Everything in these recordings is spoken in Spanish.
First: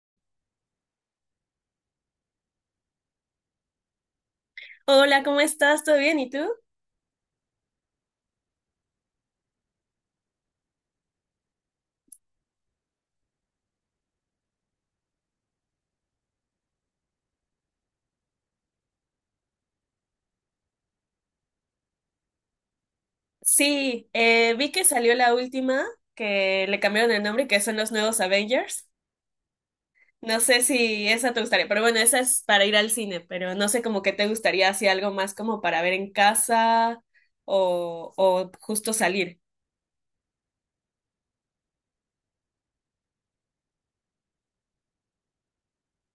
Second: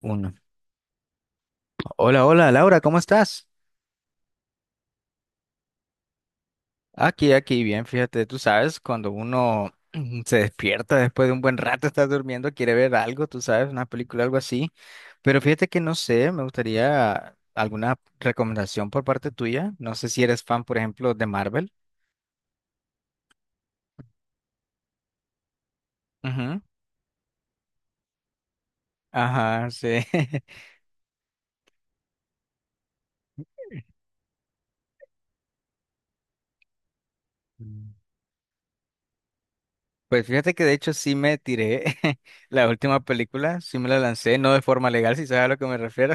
Uno. Hola, hola, Laura, ¿cómo estás? Hola, ¿cómo estás? ¿Todo bien? ¿Y tú? Aquí, bien, fíjate, tú sabes, cuando uno se despierta después de un buen rato, estás durmiendo, quiere ver algo, tú sabes, una película, algo así, pero fíjate que no sé, me gustaría alguna recomendación por parte tuya, no sé si eres fan, por ejemplo, de Marvel. Sí, vi que salió la última, Ujú. que le cambiaron el nombre, que son los nuevos Avengers. Ajá, sí. No sé si esa te gustaría, pero bueno, esa es para ir al cine, pero no sé como que te gustaría así algo más como para ver en casa Mm. o justo salir. Pues fíjate que de hecho sí me tiré la última película, sí me la lancé, no de forma legal, si sabes a lo que me refiero.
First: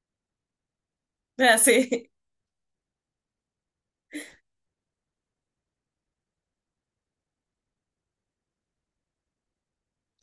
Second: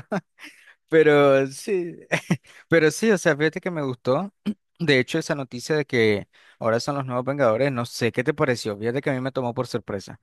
Pero Ah, sí, sí. pero sí, o sea, fíjate que me gustó. De hecho, esa noticia de que ahora son los nuevos Vengadores, no sé qué te pareció. Fíjate que a mí me tomó por sorpresa.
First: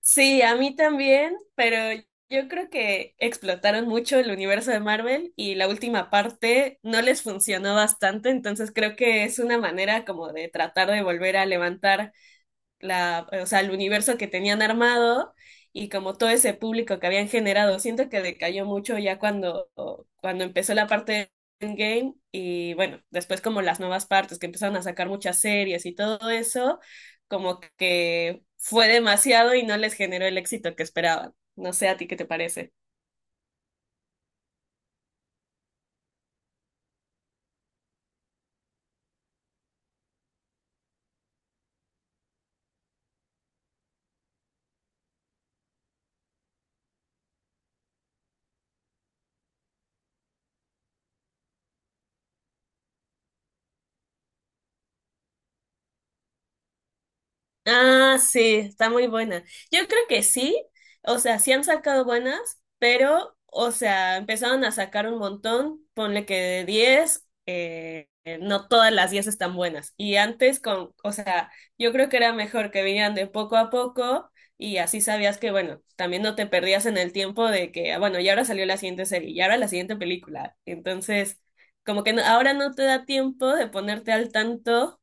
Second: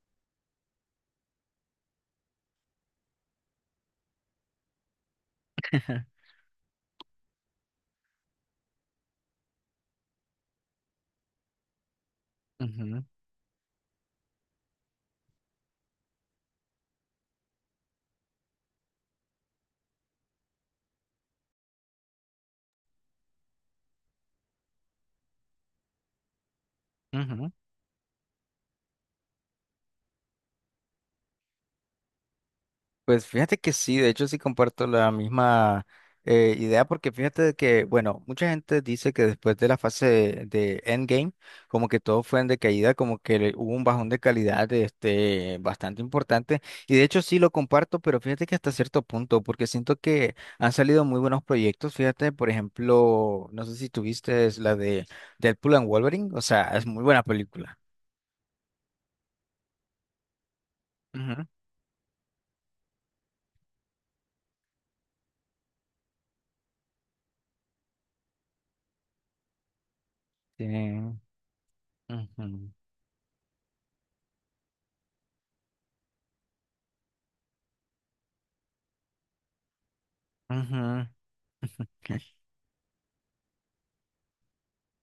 Sí, a mí también, pero yo creo que explotaron mucho el universo de Marvel y la última parte no les funcionó bastante, entonces creo que es una manera como de tratar de volver a levantar Ujú, o sea, el universo que tenían armado y como todo ese público que habían generado. Siento que decayó mucho ya cuando empezó la parte de Endgame y bueno, después como las nuevas partes que empezaron a sacar muchas series y todo eso, ujú. como que fue demasiado y no les generó el éxito que esperaban. No sé a ti qué te parece. Pues fíjate que sí, de hecho sí comparto la misma idea, porque fíjate de que, bueno, mucha gente dice que después de la fase de Endgame, como que todo fue en decaída, como que hubo un bajón de calidad, este, bastante importante y de hecho sí lo comparto, pero fíjate que hasta cierto punto, porque siento que han salido muy buenos proyectos. Fíjate, por ejemplo, no sé si tuviste es la de Deadpool and Wolverine. O sea, es muy buena película. Ah, sí, está muy buena. Yo creo que sí, o sea, Ujú. sí han sacado buenas, pero, o sea, empezaron a sacar un montón, ponle que de 10, no todas las 10 están buenas. Y antes Sí. con, o sea, yo creo que era mejor Ujú. que vinieran de poco a poco y así sabías que, bueno, también no te perdías en el tiempo de que, ah, bueno, y ahora salió la siguiente serie, y ahora la siguiente película. Ujú. Entonces, como que ahora no te da tiempo de ponerte al tanto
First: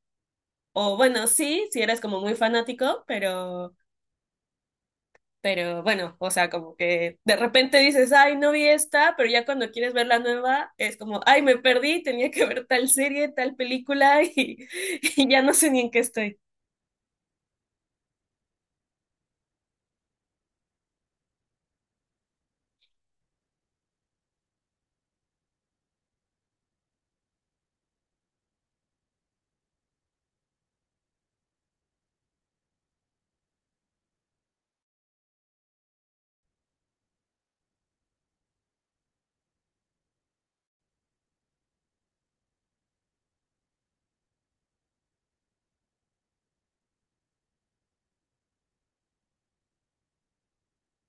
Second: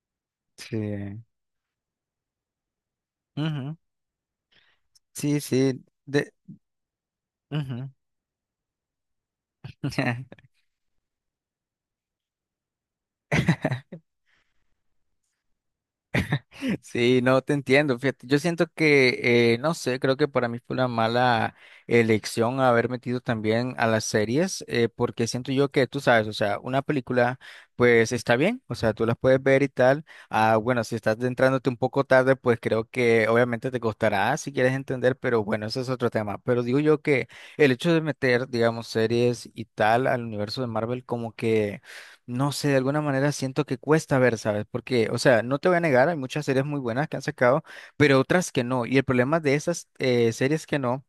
Sí. o bueno, sí, si eres como muy fanático, pero, Ujú. Sí, sí, pero bueno, o de... sea, como que de repente ujú. dices, ay, no vi esta, pero ya cuando quieres ver la nueva, es como, ay, me perdí, tenía que ver tal serie, tal película y, y ya no sé ni en qué estoy. Sí, no te entiendo. Fíjate, yo siento que, no sé, creo que para mí fue una mala elección haber metido también a las series, porque siento yo que, tú sabes, o sea, una película, pues está bien, o sea, tú las puedes ver y tal. Ah, bueno, si estás entrándote un poco tarde, pues creo que obviamente te costará si quieres entender, pero bueno, ese es otro tema. Pero digo yo que el hecho de meter, digamos, series y tal al universo de Marvel, como que... No sé, de alguna manera siento que cuesta ver, ¿sabes? Porque, o sea, no te voy a negar, hay muchas series muy buenas que han sacado, pero otras que no. Y el problema de esas series que no,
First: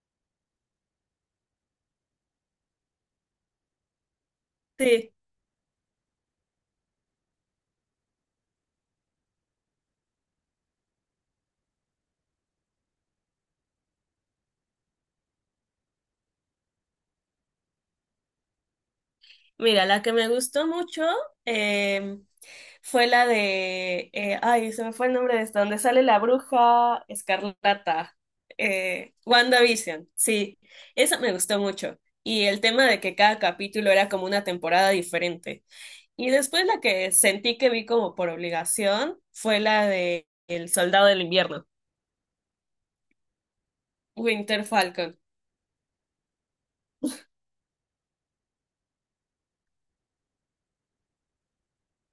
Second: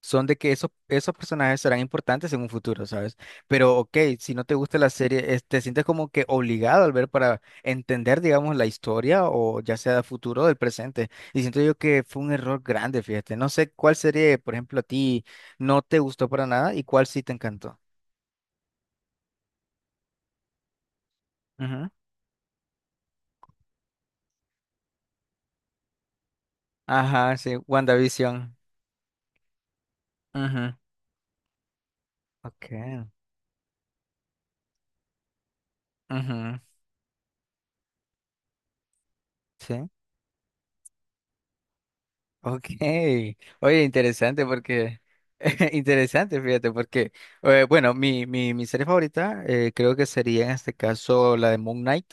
son de que esos personajes serán importantes en un futuro, ¿sabes? Pero, ok, si no te gusta la Sí. serie, te sientes como que obligado al ver para entender, digamos, la historia o ya sea del futuro o del presente. Y siento yo que fue un error grande, fíjate. No sé cuál serie, por ejemplo, a ti no te gustó para nada y cuál sí te encantó. Mira, la que me gustó mucho Ujú. eh, fue la de, ay, se me fue el nombre de esta, donde sale la bruja Ajá, sí, escarlata, WandaVision. WandaVision, sí, Ujú, esa me gustó mucho. Y el tema de okay. que cada capítulo era como una temporada diferente. Y Ujú. después la que sentí que vi como por obligación fue la Sí. de El Soldado del Invierno, Ok. Oye, interesante Winter porque... Falcon. Interesante, fíjate, porque... bueno, mi serie favorita, creo que sería en este caso la de Moon Knight.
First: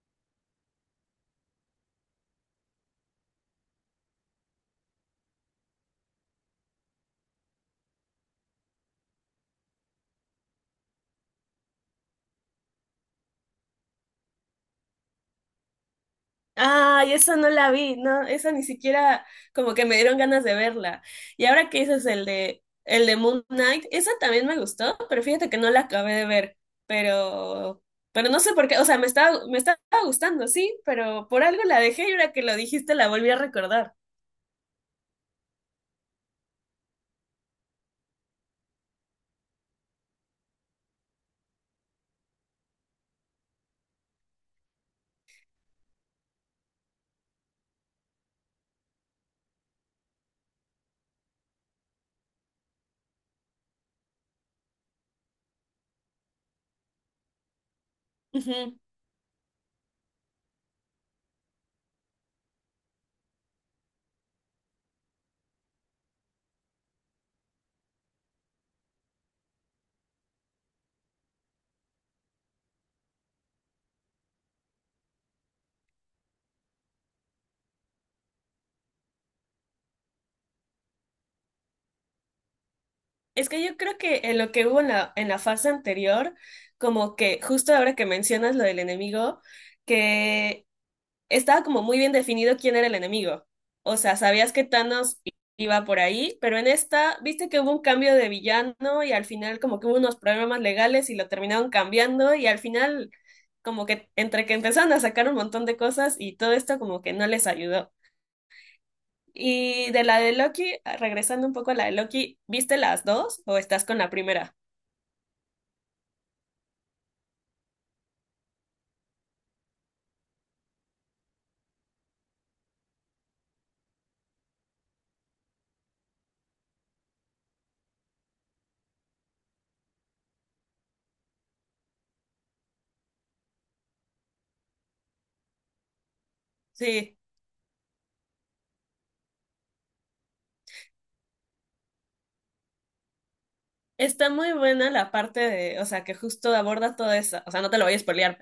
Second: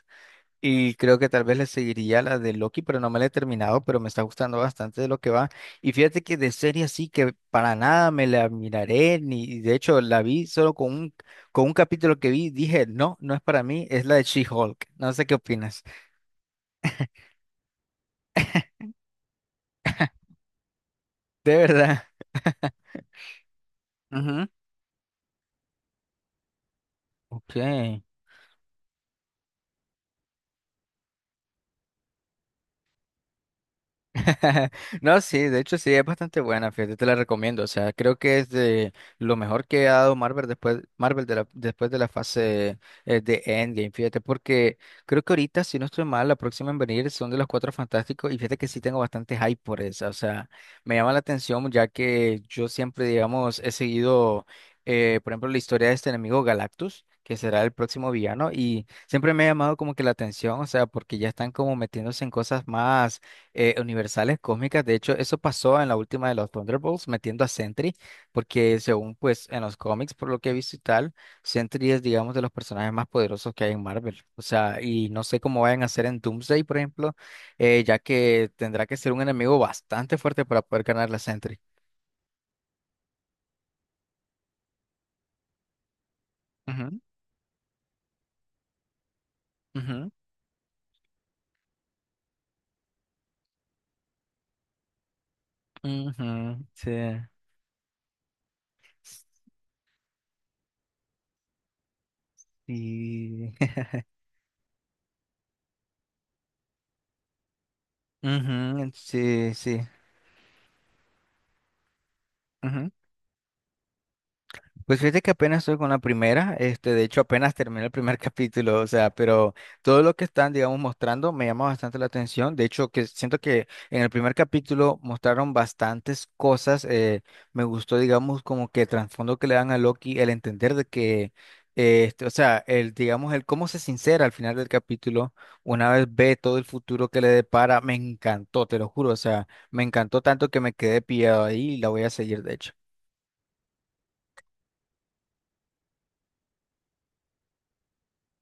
Y creo que tal vez le seguiría la de Loki, pero no me la he terminado, pero me está gustando bastante de lo que va. Y fíjate que de serie así que para nada me la miraré, ni, y de hecho la vi solo con un, capítulo que vi, dije, no, no es para mí, es la de She-Hulk. No sé qué opinas. Ay, esa no la vi, no, esa ni siquiera como que me dieron ganas de verla. Y De ahora que verdad. dices el de Moon Knight, esa también Ujú. me gustó, pero fíjate que no la acabé de ver. Ok. Pero, pero no sé por qué, o sea, me estaba gustando, sí, pero por algo la dejé y ahora que lo dijiste la volví a recordar. No, sí, de hecho sí, es bastante buena, fíjate, te la recomiendo. O sea, creo que es de lo mejor que ha dado Marvel después, Marvel después de la fase, de Endgame, fíjate, porque creo que ahorita, si no estoy mal, la próxima en venir son de los Cuatro Fantásticos, y fíjate que sí tengo bastante hype por esa. O sea, me llama la atención, ya que yo siempre, digamos, he seguido, por ejemplo, la historia de este enemigo Galactus, que será el próximo villano, Ujú. y siempre me ha llamado como que la atención. O sea, porque ya están como metiéndose en cosas más, universales, cósmicas. De hecho, eso pasó en la última de los Thunderbolts, metiendo a Sentry, porque, según pues en los cómics, por lo que he visto y tal, Sentry es, digamos, de los personajes más poderosos que hay en Marvel. O sea, y no sé cómo vayan a hacer en Doomsday, por ejemplo, ya que tendrá que ser un enemigo bastante fuerte para poder ganar la Sentry. Es que yo creo que en lo que hubo en la fase anterior, Ujú, como que justo ahora que mencionas lo del enemigo, ujú, que estaba como muy bien definido quién era el enemigo. O sea, sabías que Thanos iba por ahí, pero ujú, en sí. esta, viste que hubo un cambio de villano y al final como que hubo unos problemas legales y lo terminaron cambiando y al final Sí. como que entre que empezaron a sacar un montón de cosas y todo esto como que no les ayudó. Ujú, sí, sí. Y de la de Loki, regresando un poco a la de Loki, ¿viste las dos o estás con la primera? Pues fíjate que apenas estoy con la primera, este, de hecho apenas terminé el primer capítulo, o sea, pero todo lo que están, digamos, mostrando me llama bastante la atención. De hecho, que siento que en el primer capítulo mostraron bastantes cosas. Me gustó, digamos, como que el trasfondo que le dan a Loki, el entender de que, este, o sea, el, digamos, el cómo se sincera al final del capítulo, una vez ve todo el futuro Sí, que le depara, me encantó, te lo juro, o sea, me encantó tanto que me quedé pillado ahí y la voy a seguir, de hecho. está muy buena la parte de, o sea, que justo aborda todo eso, o sea, no te lo voy a spoilear,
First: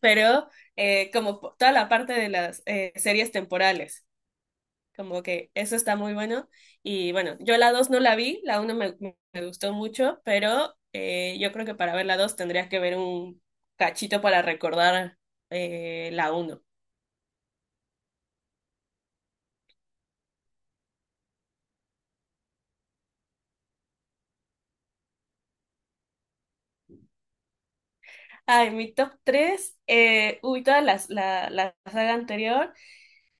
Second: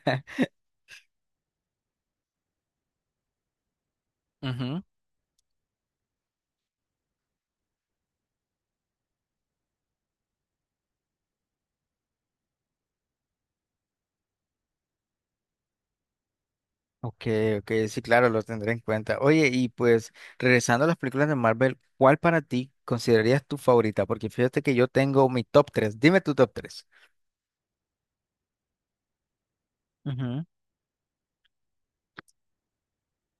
pero como toda la parte de las series temporales, Ujú. como que eso está muy bueno. Y bueno, yo la 2 no la vi, la uno me gustó mucho, pero yo creo que para ver la 2 tendrías que ver un cachito para recordar la 1. Ok, ok, sí, claro, lo tendré en cuenta. Oye, y pues, regresando a las películas de Marvel, ¿cuál para ti considerarías tu favorita? Porque fíjate que yo tengo mi top tres. Dime tu top tres. Ay, mi top 3 Ujú. uy, toda la saga anterior,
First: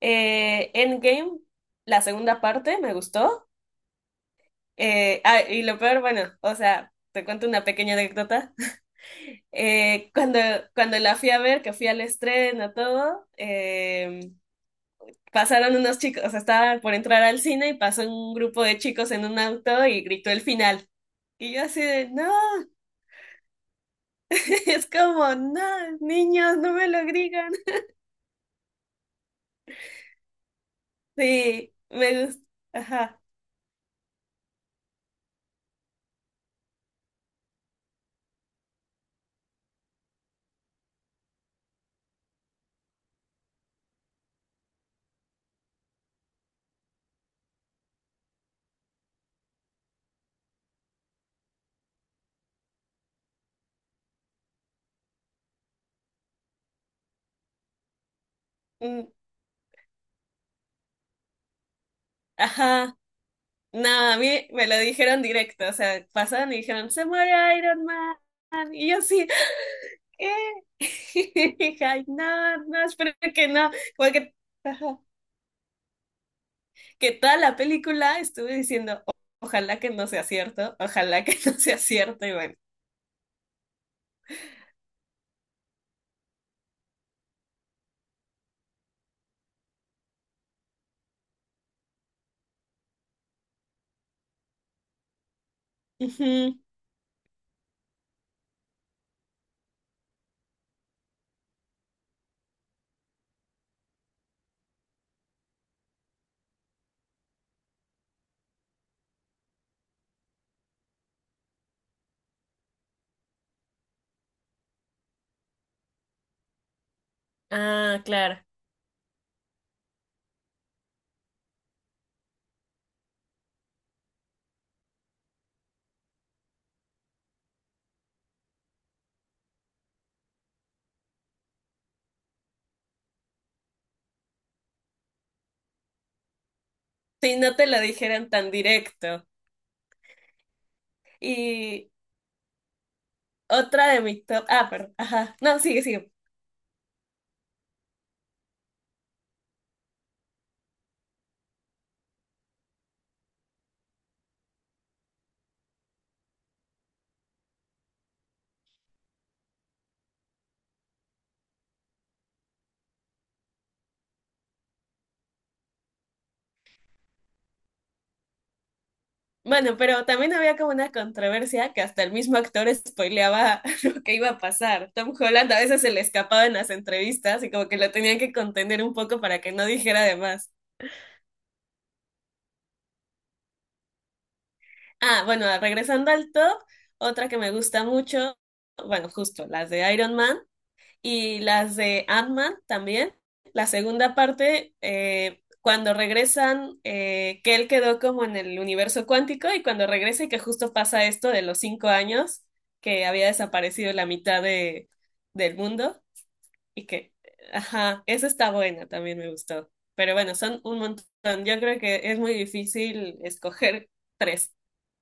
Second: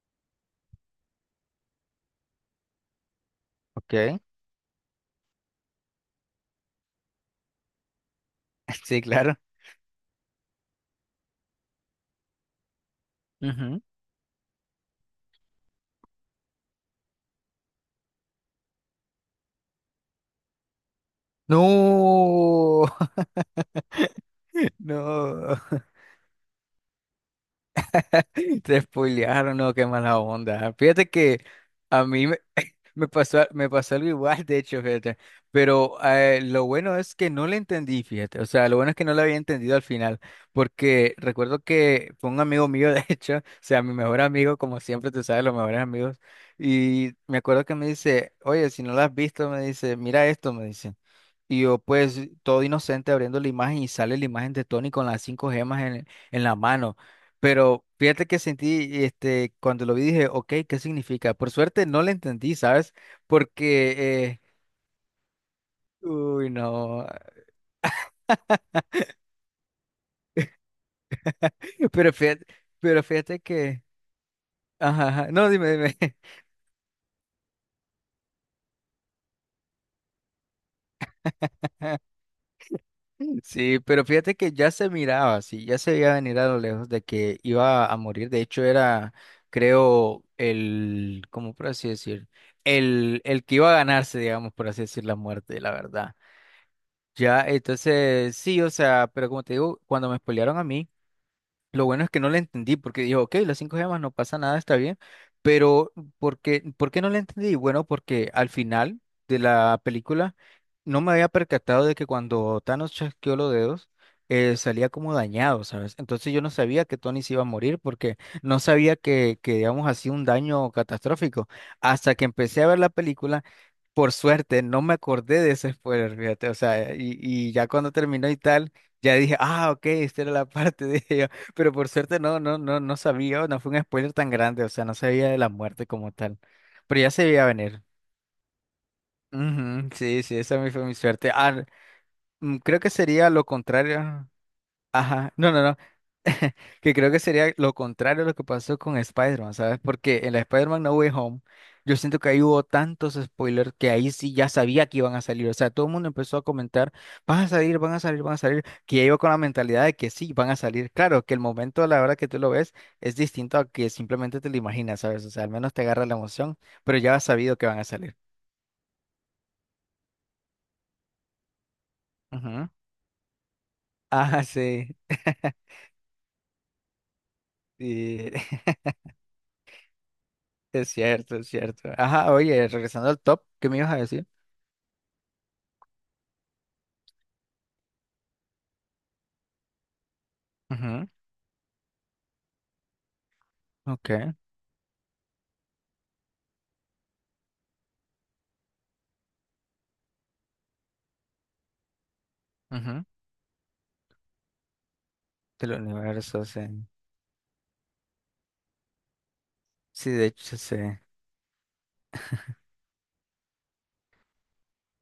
Endgame, la segunda parte, me gustó. Ok, Y lo peor, bueno, o sea, te cuento una pequeña anécdota. sí, claro. Eh, cuando, cuando la fui a ver, que fui al estreno, todo, Ujú. Pasaron unos chicos, o sea, estaba por entrar al cine y pasó un grupo de chicos en un auto y gritó el final. Y yo así de, no, No, es como, no. no, niños, no me lo gritan. Te spoilearon, no, qué mala onda. Fíjate que Sí, a me mí me, gusta, me ajá, pasó, me pasó algo igual, de hecho, fíjate. Pero, lo bueno es que no le entendí, fíjate. O sea, lo bueno es que no lo había entendido al final. Porque recuerdo que fue un amigo mío, de hecho, o sea, mi mejor amigo, como siempre, tú sabes, los mejores amigos. Y me acuerdo que me dice, oye, si no lo has visto, me dice, mira esto, me dice. Y yo, pues, todo inocente abriendo la imagen, y sale la imagen de Tony con las cinco gemas en, la mano. Pero fíjate que sentí, mm, este, cuando lo vi dije, ok, ¿qué significa? Por suerte no lo entendí, ¿sabes? ajá. No, a Porque, mí me lo dijeron directo, o sea, uy, pasaron y dijeron, no. se muere Iron Man. Y yo así, ¿qué? dije, ay, Pero fíjate, no, no, pero espero fíjate que no, que, porque... Ajá. ajá, ajá, no, dime, dime. Que toda la película estuve diciendo, ojalá que no sea cierto, ojalá que no sea cierto", y bueno. Sí, pero fíjate que ya se miraba, sí, ya se veía venir a lo lejos de que iba a morir. De hecho, era, creo, el, ¿cómo por así decir? El que iba a ganarse, digamos, por así decir, la muerte, la verdad. Ujú. Ya, entonces, sí, o sea, pero como te digo, cuando me spoilearon a mí, lo bueno es que no la entendí porque digo, ok, las cinco gemas no pasa nada, está bien, pero ¿por qué no la entendí? Bueno, porque al final de la película no me había percatado de que cuando Thanos chasqueó los dedos, salía como dañado, ¿sabes? Entonces yo no sabía que Tony se iba a morir Ah, porque claro. no sabía que digamos así, un daño catastrófico. Hasta que empecé a ver la película. Por suerte, no me acordé de ese spoiler, fíjate, o sea, y ya cuando terminó y tal, ya dije, ah, ok, esta era la parte, dije yo, pero por suerte no, no, no, no sabía, no fue un spoiler tan grande, o sea, no sabía de la muerte como tal, pero ya se Si veía no te lo venir. dijeran tan directo. Ujú, sí, sí, esa fue mi suerte. Ah, Y creo que sería lo otra de mi contrario. top. Ah, perdón. Ajá, Ajá. no, No, no, no. sigue, sigue. Que creo que sería lo contrario a lo que pasó con Spider-Man, ¿sabes? Porque en la Spider-Man No Way Home, yo siento que ahí hubo tantos spoilers que ahí sí ya sabía que iban a salir. O sea, todo el mundo empezó a comentar, van a salir, van a salir, van a salir, que ya iba con la mentalidad de que sí, van a salir. Claro, que el momento, a la hora que tú lo ves, es distinto a que simplemente te lo imaginas, ¿sabes? O sea, al menos te agarra la emoción, pero ya has sabido que van a salir. Bueno, pero también había como una controversia que hasta el mismo Ujú. actor spoileaba lo que iba a Ah, pasar. sí. Tom Holland a veces se le escapaba en las entrevistas y como que lo tenían Sí, que contener un poco para que no dijera de más. es cierto, es cierto. Ajá, oye, regresando al top, ¿qué me ibas a decir? Ah, bueno, regresando al top, otra que me gusta mucho, bueno, justo las de Iron Man y las de Ant-Man también. La Ok. segunda parte, cuando regresan, que él quedó como en el universo cuántico y cuando regresa y que justo pasa esto de los 5 años, Ujú. que había desaparecido la mitad del Del mundo universo, sí. y que, ajá, esa está buena, también me gustó. Sí, Pero de bueno, hecho, son sí. un montón. Yo creo que es muy difícil escoger tres.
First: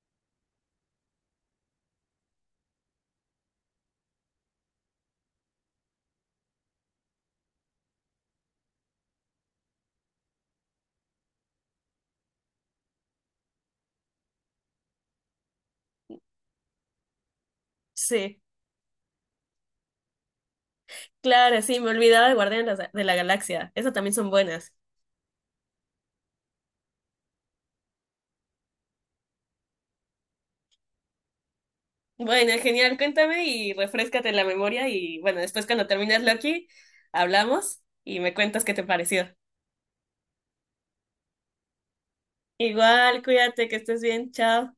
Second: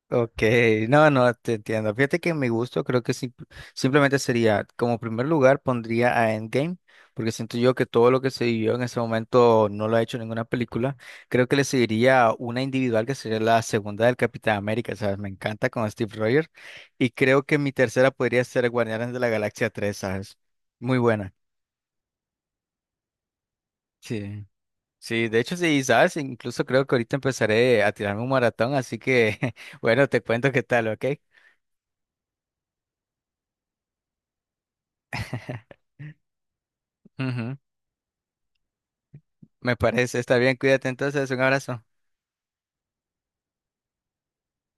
Ok, no, no, te entiendo. Fíjate que mi gusto creo que simplemente sería, como primer lugar, pondría a Endgame, porque siento yo que todo lo que se vivió en ese momento no lo ha hecho ninguna película. Creo que le seguiría una individual, que sería la segunda del Capitán América, ¿sabes? Me encanta con Steve Rogers. Y creo que mi tercera Sí. podría ser Guardianes de la Galaxia 3, ¿sabes? Muy buena. Claro, sí, me olvidaba de Guardianes de la Galaxia. Esas también son Sí. buenas. Sí, de hecho sí, sabes, incluso creo que ahorita empezaré a tirarme un maratón, así que bueno, te cuento qué tal, ¿ok? Bueno, genial, cuéntame y refréscate la memoria y bueno, después cuando termines Loki, Ujú. hablamos y me cuentas qué te pareció. Me parece, está bien, cuídate entonces, un abrazo. Igual, cuídate, que estés bien, chao.